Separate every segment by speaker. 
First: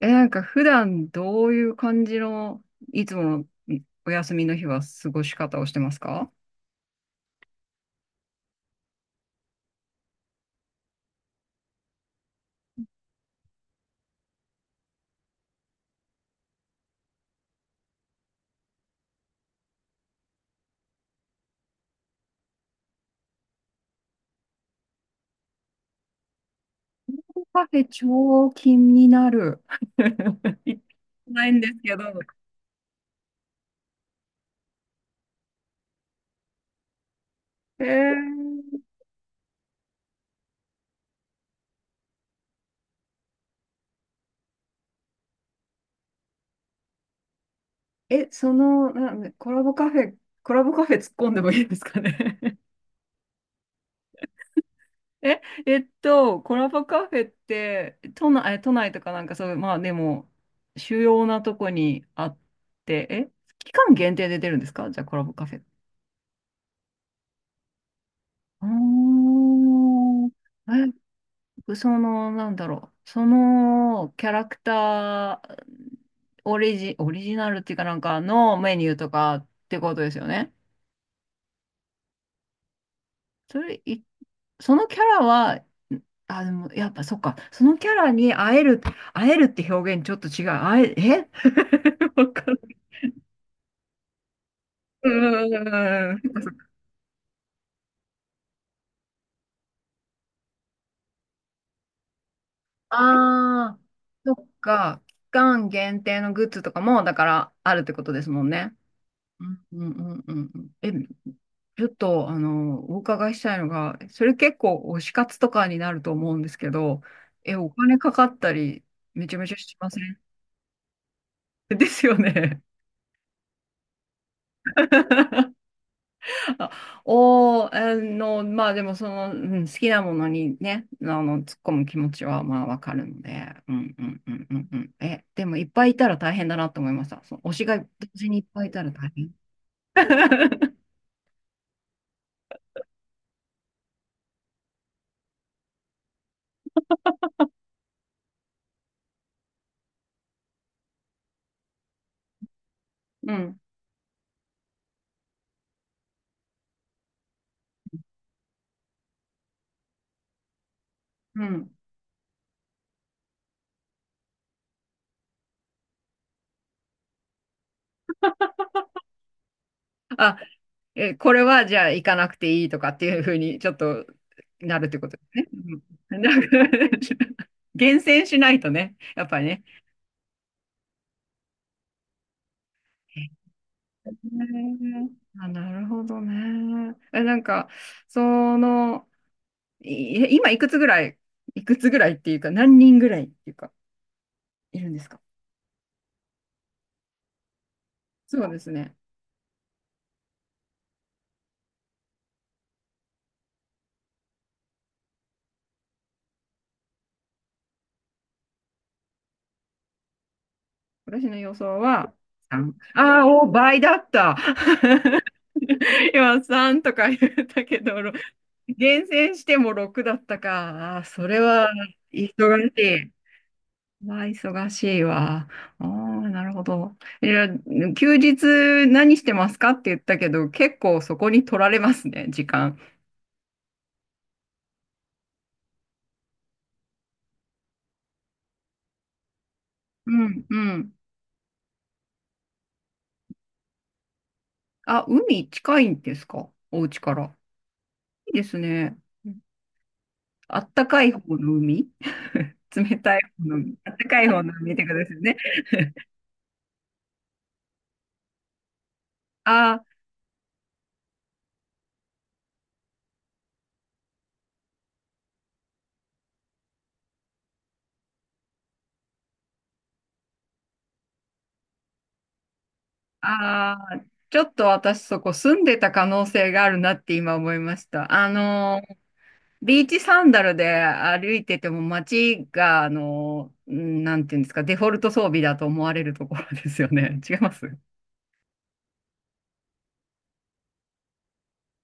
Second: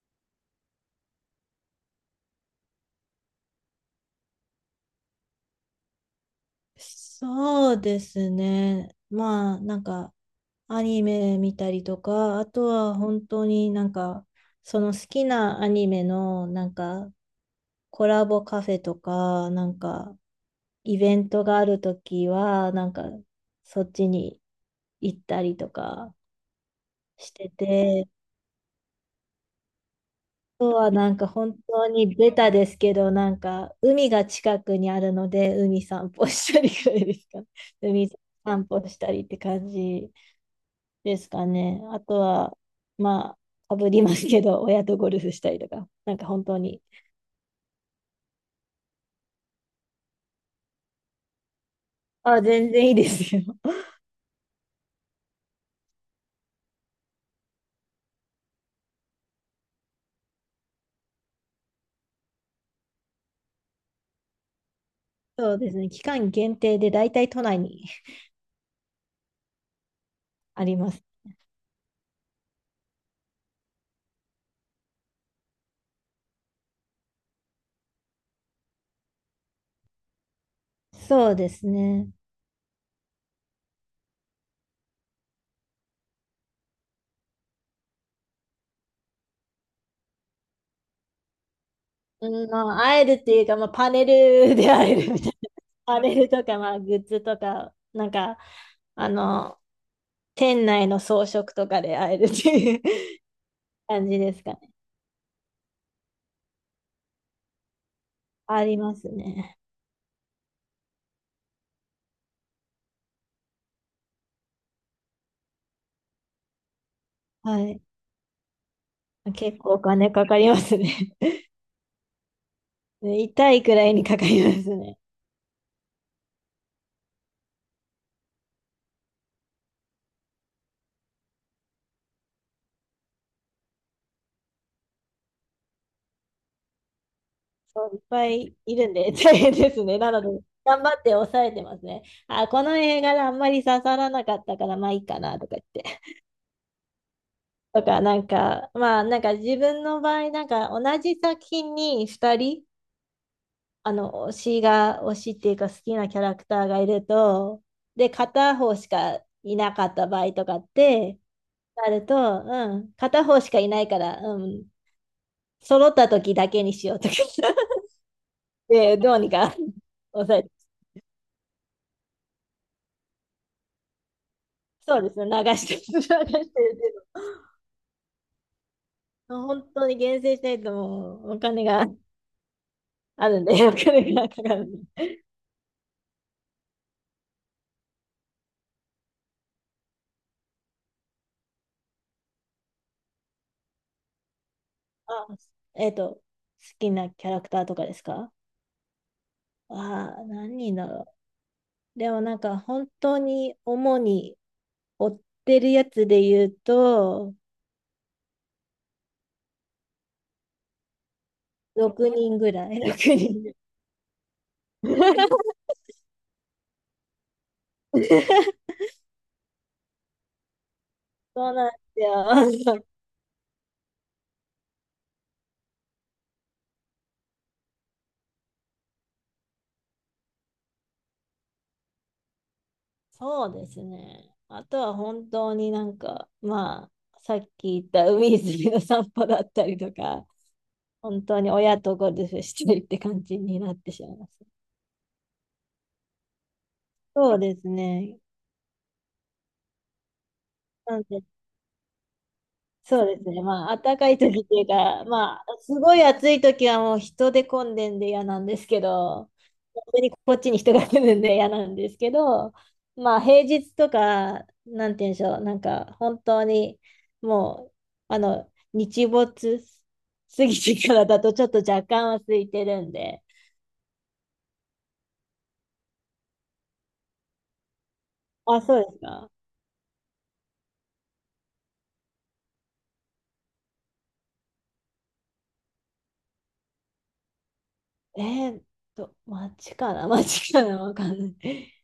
Speaker 1: なんか普段どういう感じの、いつものお休みの日は過ごし方をしてますか？
Speaker 2: そうですね。まあ、アニメ見たりとか、あとは本当にその好きなアニメのコラボカフェとか、イベントがあるときは、そっちに行ったりとかして
Speaker 1: カフェ
Speaker 2: て、
Speaker 1: 超気になる。
Speaker 2: あ と
Speaker 1: 行って
Speaker 2: はなんか
Speaker 1: ない
Speaker 2: 本
Speaker 1: んです
Speaker 2: 当
Speaker 1: けど。
Speaker 2: にベタですけど、なんか、海が近くにあるので、海散歩したりぐらいですかね。
Speaker 1: へ
Speaker 2: 海
Speaker 1: え
Speaker 2: 散歩したりって感じ。ですかね。あとは、まあ、かぶりますけど、親とゴルフしたりとか、なんか本当に。
Speaker 1: え、その、な、コラボカフェ、コラボカフェ突っ込んでもいいですか
Speaker 2: あ、
Speaker 1: ね？
Speaker 2: 全 然いいですよ。
Speaker 1: コラボカフェって、都内、都内とかなんかそういう、まあでも、主要なとこにあって、え、期間限定で出るんですかじゃあコラボカ
Speaker 2: そ
Speaker 1: フ
Speaker 2: う
Speaker 1: ェ。
Speaker 2: ですね。期間限定で大体都内に
Speaker 1: あー
Speaker 2: あります。
Speaker 1: え、その、なんだろう、そのキャラクター、オリジナルっていうかなんかのメニューとかってことですよね。
Speaker 2: そうですね。
Speaker 1: それ、いそのキャラは、あ、でも、やっぱそっか、そのキャラに会える、会えるって表現ちょっと違う。会え、え わか
Speaker 2: うん、
Speaker 1: んな
Speaker 2: ま
Speaker 1: い。
Speaker 2: あ、会えるっていうか、まあ、パネルで会え
Speaker 1: う
Speaker 2: るみたいな。パネ
Speaker 1: ー
Speaker 2: ルと
Speaker 1: ん。
Speaker 2: か、まあ、グッズとか、あの、店内の装飾とかで会えるっていう
Speaker 1: ああ、
Speaker 2: 感じ
Speaker 1: そ
Speaker 2: です
Speaker 1: っ
Speaker 2: かね。
Speaker 1: か。期間限定のグッズとかも、だからあるってことですもん
Speaker 2: あ
Speaker 1: ね。
Speaker 2: ります
Speaker 1: う
Speaker 2: ね。
Speaker 1: んうんうんうんうん。え、ちょっと、お伺いしたいのが、それ結構推し活とかになると思うんですけど、え、
Speaker 2: は
Speaker 1: お
Speaker 2: い。
Speaker 1: 金かかったり、めちゃめちゃ
Speaker 2: 結構
Speaker 1: し
Speaker 2: お
Speaker 1: ませ
Speaker 2: 金
Speaker 1: ん？
Speaker 2: かかりますね。
Speaker 1: ですよね。
Speaker 2: ね、痛いくらいにかかりますね。
Speaker 1: あおー、まあでもその、うん、好きなものにね、突っ込む気持ちはまあわかるので、うんうんうんうんうん。え、でもいっぱいいたら大変だなと思いました。その推しが同
Speaker 2: そういっぱ
Speaker 1: 時にいっ
Speaker 2: い
Speaker 1: ぱいい
Speaker 2: い
Speaker 1: た
Speaker 2: る
Speaker 1: ら
Speaker 2: ん
Speaker 1: 大
Speaker 2: で
Speaker 1: 変。
Speaker 2: 大変ですね。なので、頑張って抑えてますね。あ、この映画があんまり刺さらなかったから、まあいいかなとか言って。とか、なんか、まあなんか自分の場合、なんか同じ作品に2人、
Speaker 1: うん、
Speaker 2: あの、推しっていうか好きなキャラクターがいると、で、片方しかいなかった場合とかって
Speaker 1: うん。
Speaker 2: なると、うん、片方しかいないから、うん、揃った時だけにしようとか で、どうにか
Speaker 1: あ、
Speaker 2: 抑えて。
Speaker 1: え、これはじゃあ行かなくていいとかっていうふうにちょっとなるっ
Speaker 2: そ
Speaker 1: て
Speaker 2: う
Speaker 1: こ
Speaker 2: です
Speaker 1: とで
Speaker 2: ね、
Speaker 1: すね。
Speaker 2: 流して、流し
Speaker 1: うん、なんか、
Speaker 2: てるけ
Speaker 1: 厳選しないとね、やっぱ
Speaker 2: ど、
Speaker 1: りね。
Speaker 2: 本当に厳選しないともうお金が
Speaker 1: へ
Speaker 2: あ
Speaker 1: ー
Speaker 2: るんで、お金がかかるんで。
Speaker 1: あ、なるほどね。え、なんか、その、い今いくつぐらい、いくつぐらいっていうか、何人ぐらいっていうか、いるんですか？
Speaker 2: あ、えっと、好きなキャラクターとかですか。
Speaker 1: そうですね。
Speaker 2: ああ、何人だろう。でもなんか本当に主に追ってるやつで言うと、
Speaker 1: 私の予想
Speaker 2: 6
Speaker 1: は
Speaker 2: 人ぐら
Speaker 1: 3。
Speaker 2: い、6
Speaker 1: ああ、お、
Speaker 2: 人
Speaker 1: 倍だった。今3とか言ったけど、厳選しても6だったか。ああ、そ れ
Speaker 2: そうな
Speaker 1: は
Speaker 2: ん
Speaker 1: 忙
Speaker 2: ですよ。
Speaker 1: しい。まあ、忙しいわ。ああ、なるほど。いや、休日何してますかって言ったけど、結構そこに取られますね、時間。
Speaker 2: そうですね。あとは本当になんか、まあ、さっき言った海泉の散歩だったりと
Speaker 1: う
Speaker 2: か、
Speaker 1: ん、うん。
Speaker 2: 本当に親とゴルフしてるって感じになってしまいます。
Speaker 1: あ、海近いんですかお家から？
Speaker 2: そうですね。
Speaker 1: いいですね。あった
Speaker 2: な
Speaker 1: か
Speaker 2: ん
Speaker 1: い
Speaker 2: で、
Speaker 1: 方の海、 冷
Speaker 2: そ
Speaker 1: た
Speaker 2: う
Speaker 1: い
Speaker 2: ですね。
Speaker 1: 方の
Speaker 2: まあ、
Speaker 1: 海。あっ
Speaker 2: 暖
Speaker 1: た
Speaker 2: かい
Speaker 1: かい
Speaker 2: 時
Speaker 1: 方
Speaker 2: っ
Speaker 1: の
Speaker 2: ていう
Speaker 1: 海ってこと
Speaker 2: か、
Speaker 1: ですよね。
Speaker 2: まあ、すごい暑い時はもう人で混んでんで嫌なんですけど、
Speaker 1: あ
Speaker 2: 本
Speaker 1: ー
Speaker 2: 当にこっちに人が来るんで嫌なんですけど、まあ、平日とか、なんて言うんでしょう、なんか、本当に、もう、あの、日没過ぎてからだとちょっと若干は空いてるんで、
Speaker 1: あー、あちょっと私そこ住んでた可能性があるなって今思いました。
Speaker 2: あ、そうですか。
Speaker 1: ビーチサンダルで歩いてても街が、うんなんていうんですか、デフォルト装備だと思われるところですよね。違います？
Speaker 2: えーっ街かな、街かなわかんない。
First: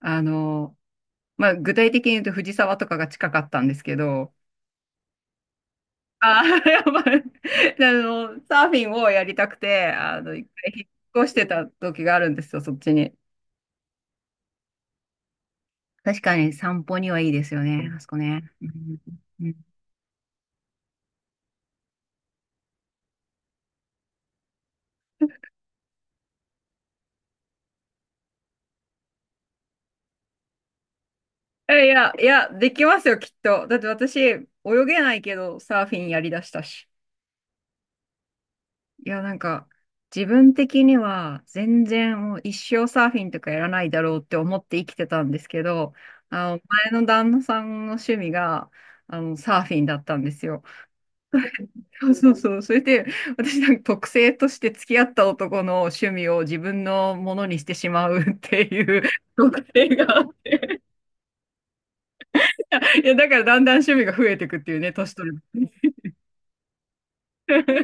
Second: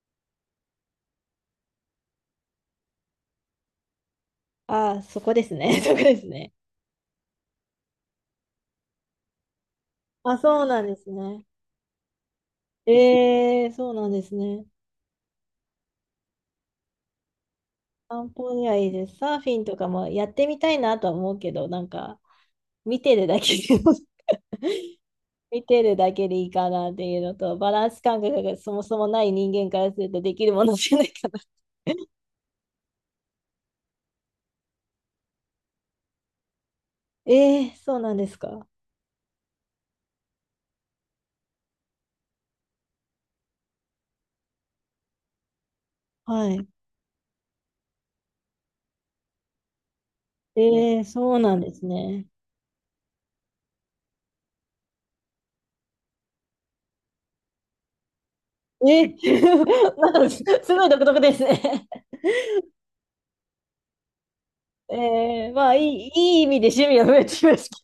Speaker 1: あのまあ、具体的に言うと藤沢とかが近かったんですけど、
Speaker 2: ああ、そこですね。そこです
Speaker 1: ああ、
Speaker 2: ね。
Speaker 1: やばい。サーフィンをやりたくて、
Speaker 2: あ、
Speaker 1: 一
Speaker 2: そう
Speaker 1: 回
Speaker 2: な
Speaker 1: 引
Speaker 2: んです
Speaker 1: っ越して
Speaker 2: ね。
Speaker 1: た時があるんですよ、そっちに。
Speaker 2: えー、そうなんですね。
Speaker 1: 確かに散歩にはいいですよね、あそこ
Speaker 2: 散
Speaker 1: ね。
Speaker 2: 歩
Speaker 1: う
Speaker 2: にはいい
Speaker 1: ん
Speaker 2: です。サー
Speaker 1: う
Speaker 2: フィン
Speaker 1: ん
Speaker 2: とかもやってみたいなとは思うけど、なんか、見てるだけで 見てるだけでいいかなっていうのと、バランス感覚がそもそもない人間からするとできるものじゃないかな。
Speaker 1: えいや、いや、できますよ、きっと。だって私、泳げないけど、サーフィンやりだしたし。
Speaker 2: えー、そうなんですか。
Speaker 1: いや、なんか、自分的には、全然もう一生サーフィンとかやらないだろうって思って生きてたんですけど、あ
Speaker 2: は
Speaker 1: の、
Speaker 2: い。
Speaker 1: 前の旦那さんの趣味が、サーフィンだったんですよ。
Speaker 2: えー、そうなんです
Speaker 1: そう
Speaker 2: ね。
Speaker 1: そうそう。それで、私なんか特性として付き合った男の趣味を自分のものにしてしまうっていう
Speaker 2: え
Speaker 1: 特
Speaker 2: ー、
Speaker 1: 性
Speaker 2: なん
Speaker 1: が、
Speaker 2: かすごい独特ですね。
Speaker 1: いや、だからだんだん趣味が増えていくっていうね、年取る。
Speaker 2: えー、まあ、いい意味で趣味が増えてきました。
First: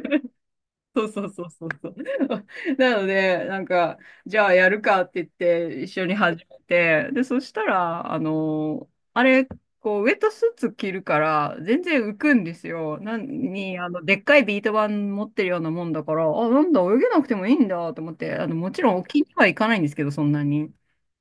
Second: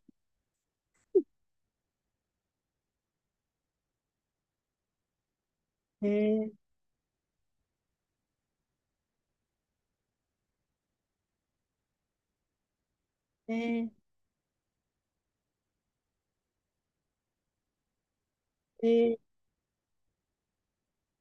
Speaker 1: そうそうそうそうそう。なので、なんか、じゃあやるかって言って一緒
Speaker 2: え
Speaker 1: に始
Speaker 2: ー、
Speaker 1: めて、で、そしたら、あの、あれ、こう、ウェットスーツ着るから、全然浮くんですよ。なんに、あ
Speaker 2: え
Speaker 1: の、でっかいビート板持ってるようなもんだから、あ、なんだ、泳げなくてもいいんだと思って、あの、もち
Speaker 2: ー、
Speaker 1: ろん
Speaker 2: え
Speaker 1: 沖に
Speaker 2: ー、
Speaker 1: は行かないんですけど、そんなに。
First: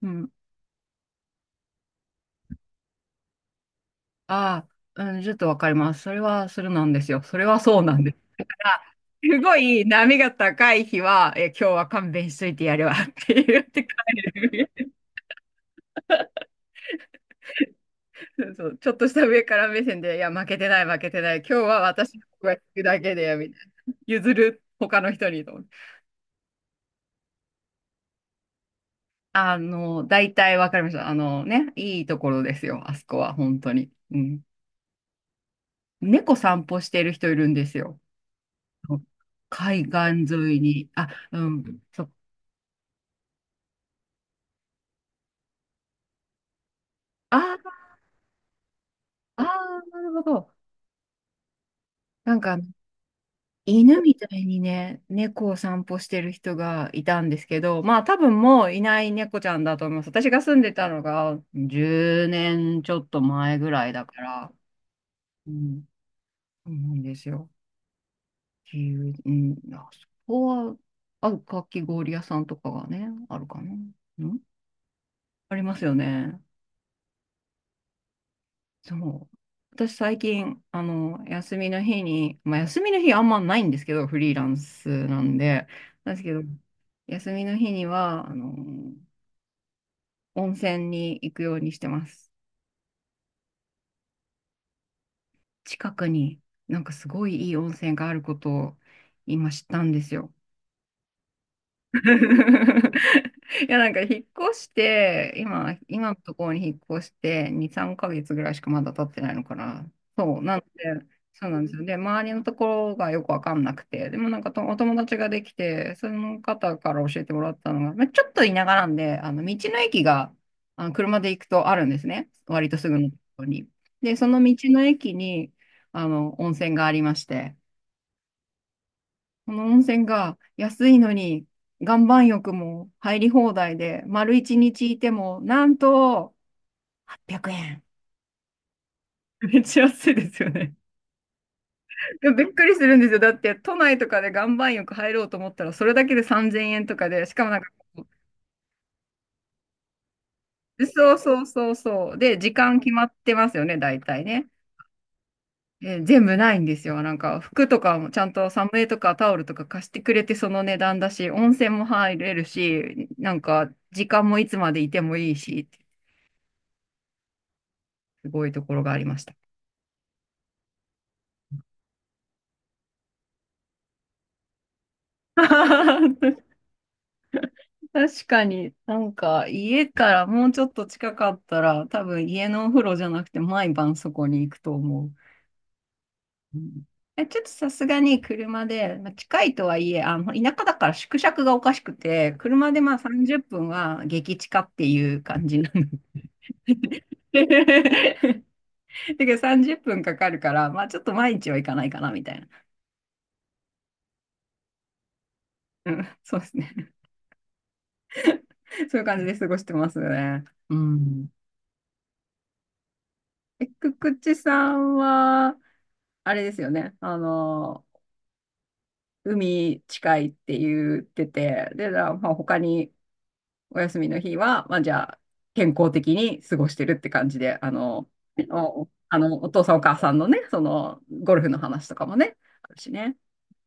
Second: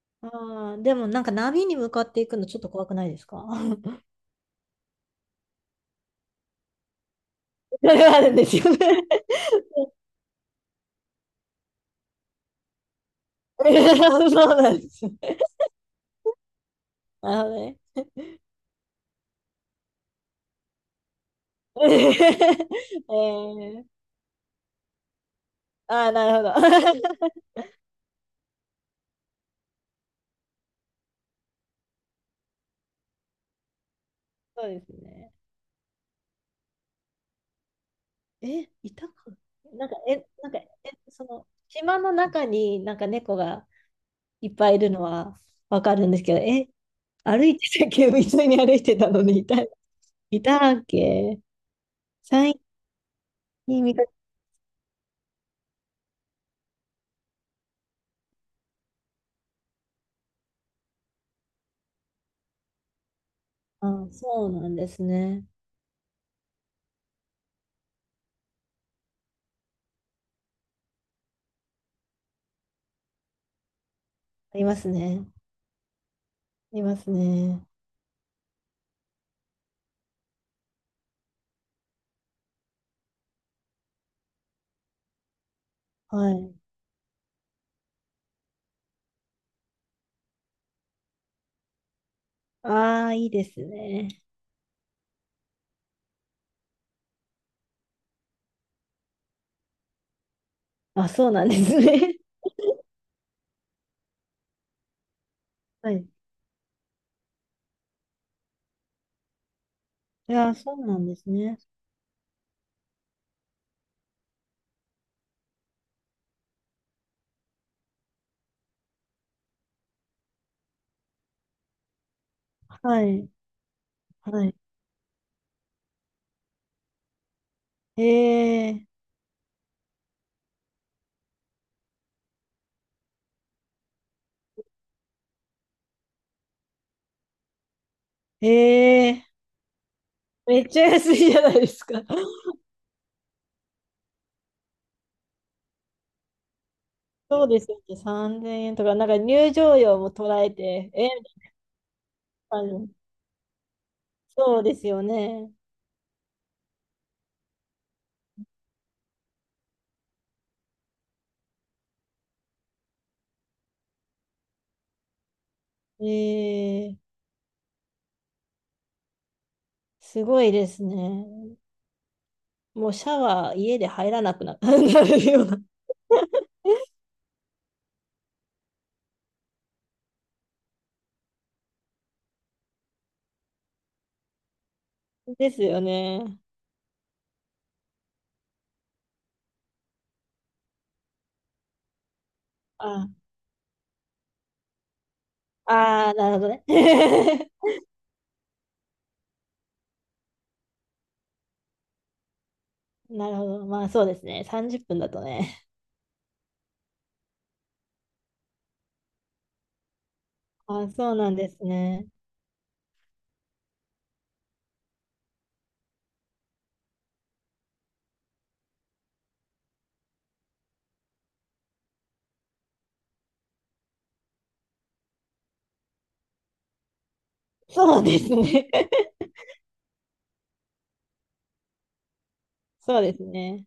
Speaker 1: うん。
Speaker 2: ああ、でもなんか波に向かっていくのちょっと怖くないですか？
Speaker 1: ああ、うん、ちょっとわかります。それは、それなんですよ。それはそう
Speaker 2: そ
Speaker 1: なん
Speaker 2: れ
Speaker 1: です。
Speaker 2: はあるんですよね。
Speaker 1: すごい波が高い日は、え、今日は勘弁しといてやるわって言っ
Speaker 2: え
Speaker 1: て帰
Speaker 2: ー、そうなんで
Speaker 1: る。
Speaker 2: す。なるほどね。
Speaker 1: そうそう、ちょっとした上から目線で、いや、負けてない、負けてない。今日は 私の声が聞くだ
Speaker 2: え
Speaker 1: けで、みたい
Speaker 2: ー、
Speaker 1: な。譲る、他の人にと思って。
Speaker 2: ああ、なるほど。
Speaker 1: 大体わかりました。あのね、いいところですよ、あそこは、本当に。うん。
Speaker 2: そうですね。
Speaker 1: 猫散歩してる人いるんですよ。
Speaker 2: え、いたか。
Speaker 1: 海
Speaker 2: なんか、
Speaker 1: 岸
Speaker 2: え、なん
Speaker 1: 沿
Speaker 2: か、
Speaker 1: い
Speaker 2: え、
Speaker 1: に。あ、
Speaker 2: そ
Speaker 1: う
Speaker 2: の、
Speaker 1: ん。
Speaker 2: 島
Speaker 1: そう。
Speaker 2: の中になんか猫がいっぱいいるのはわかるんですけど、え、
Speaker 1: あ
Speaker 2: 歩いてたっ
Speaker 1: ー
Speaker 2: け、普いに歩いてたのに
Speaker 1: あ
Speaker 2: いた、
Speaker 1: ー、なるほ
Speaker 2: い
Speaker 1: ど。
Speaker 2: たっけ
Speaker 1: なんか
Speaker 2: 最近見
Speaker 1: 犬
Speaker 2: かけ。
Speaker 1: みたいにね、猫を散歩してる人がいたんですけど、まあ多分もういない猫ちゃんだと思います。私が住んでたのが10年ちょっと前ぐらいだ
Speaker 2: あ、
Speaker 1: か
Speaker 2: そう
Speaker 1: ら、
Speaker 2: なんですね。
Speaker 1: うん、そうなんですよ。っていう、うん、あそこは、あ、かき氷屋さんとかがね、あるかな。うん、
Speaker 2: ありますね。
Speaker 1: ありますよね。
Speaker 2: ありますね。
Speaker 1: そう。私最近、休みの日に、まあ休みの日あんまないんですけど、フリーランスなんで、なんです
Speaker 2: は
Speaker 1: けど、
Speaker 2: い。
Speaker 1: 休みの日には、温泉に行くようにしてます。
Speaker 2: ああ、いいですね。
Speaker 1: 近くになんかすごいいい温泉があることを今知ったんですよ。
Speaker 2: あ、そうなんですね。
Speaker 1: いや、なんか引っ越して、
Speaker 2: はい。
Speaker 1: 今のところに引っ越して、2、3ヶ月ぐらいしかまだ経ってないのかな。
Speaker 2: い
Speaker 1: そう、
Speaker 2: やー、
Speaker 1: なんで、
Speaker 2: そうなんです
Speaker 1: そう
Speaker 2: ね。
Speaker 1: なんですよ。で、周りのところがよくわかんなくて、でもなんかとお友達ができて、その方から教えてもらったのが、まあ、ちょっと田舎なんで、道の駅が、車で行くとあるんですね。割とすぐ
Speaker 2: は
Speaker 1: のと
Speaker 2: い。
Speaker 1: ころに。で、その
Speaker 2: は
Speaker 1: 道
Speaker 2: い。
Speaker 1: の駅に、温泉がありまして、
Speaker 2: ええ、
Speaker 1: この温泉が安いのに岩盤浴も入り放題で、丸一日いても、なんと800円。
Speaker 2: ええ、
Speaker 1: めっちゃ安いですよ
Speaker 2: めっ
Speaker 1: ね。
Speaker 2: ちゃ安いじゃないですか。
Speaker 1: でも びっくりするんですよ。だって都内とかで岩盤浴入ろうと思ったら、それだけで3000円とかで、しか
Speaker 2: そう
Speaker 1: もな
Speaker 2: で
Speaker 1: んか
Speaker 2: すよね。
Speaker 1: こ
Speaker 2: 3000円とか、なんか入場料も捉え
Speaker 1: う、
Speaker 2: て、えー、
Speaker 1: そうそ
Speaker 2: み
Speaker 1: うそうそう。で、時
Speaker 2: たい
Speaker 1: 間
Speaker 2: な。
Speaker 1: 決まってますよね、大体ね。
Speaker 2: そうですよね。
Speaker 1: えー全部ないんですよ。なんか服とかもちゃんとサムエとかタオルとか貸してくれてその値段だし、温泉も入れるし、なんか時間もいつまでいてもいいし、
Speaker 2: ええ、
Speaker 1: すごいところがありました。
Speaker 2: すごいですね。もうシャワー家で入らなくなるような。
Speaker 1: 確かに、なんか家からもうちょっと近かったら、多分家のお風呂じゃなくて毎晩そこに行くと思う。
Speaker 2: ですよね。
Speaker 1: うんえ、ちょっとさすがに車で、まあ、近いとはいえ、田舎だから縮尺がおかしくて、車でまあ
Speaker 2: あ、
Speaker 1: 30分は激近っていう感じなの。
Speaker 2: あー、なるほどね。
Speaker 1: だけど30分かかるから、まあちょっと毎日は行かないかなみたいな。
Speaker 2: なるほど。まあそうですね。30分だとね。
Speaker 1: うん、そうですね。そういう感じで過ごしてますね。う
Speaker 2: あ、そう
Speaker 1: ん。
Speaker 2: なんですね。
Speaker 1: え、くくちさんは、あれですよね。海近いって言ってて、で、だまあ、他にお休みの日は、まあ、じゃあ、健康的に過ごしてるって感じで、あ
Speaker 2: そう
Speaker 1: の、
Speaker 2: ですね。
Speaker 1: お、あの、お父さんお母さんのね、その、ゴルフの話とかもね、あるし
Speaker 2: そうで
Speaker 1: ね。
Speaker 2: すね。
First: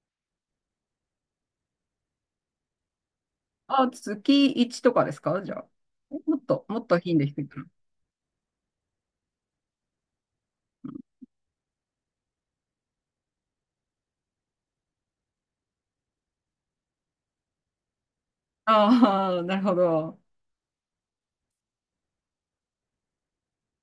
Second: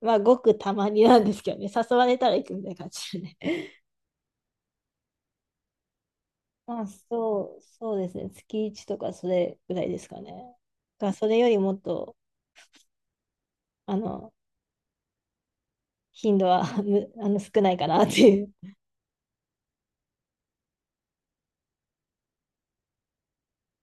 Speaker 2: まあごくたまになんですけどね。誘われたら行くみたいな感じでね。
Speaker 1: あ、月1とかですかじゃあ。もっと、もっと頻度低いかな。
Speaker 2: そうですね。月1とかそれぐらいですかね。が、それよりもっと、あの、頻度はあの少ないかなっていう
Speaker 1: ああ、なるほど。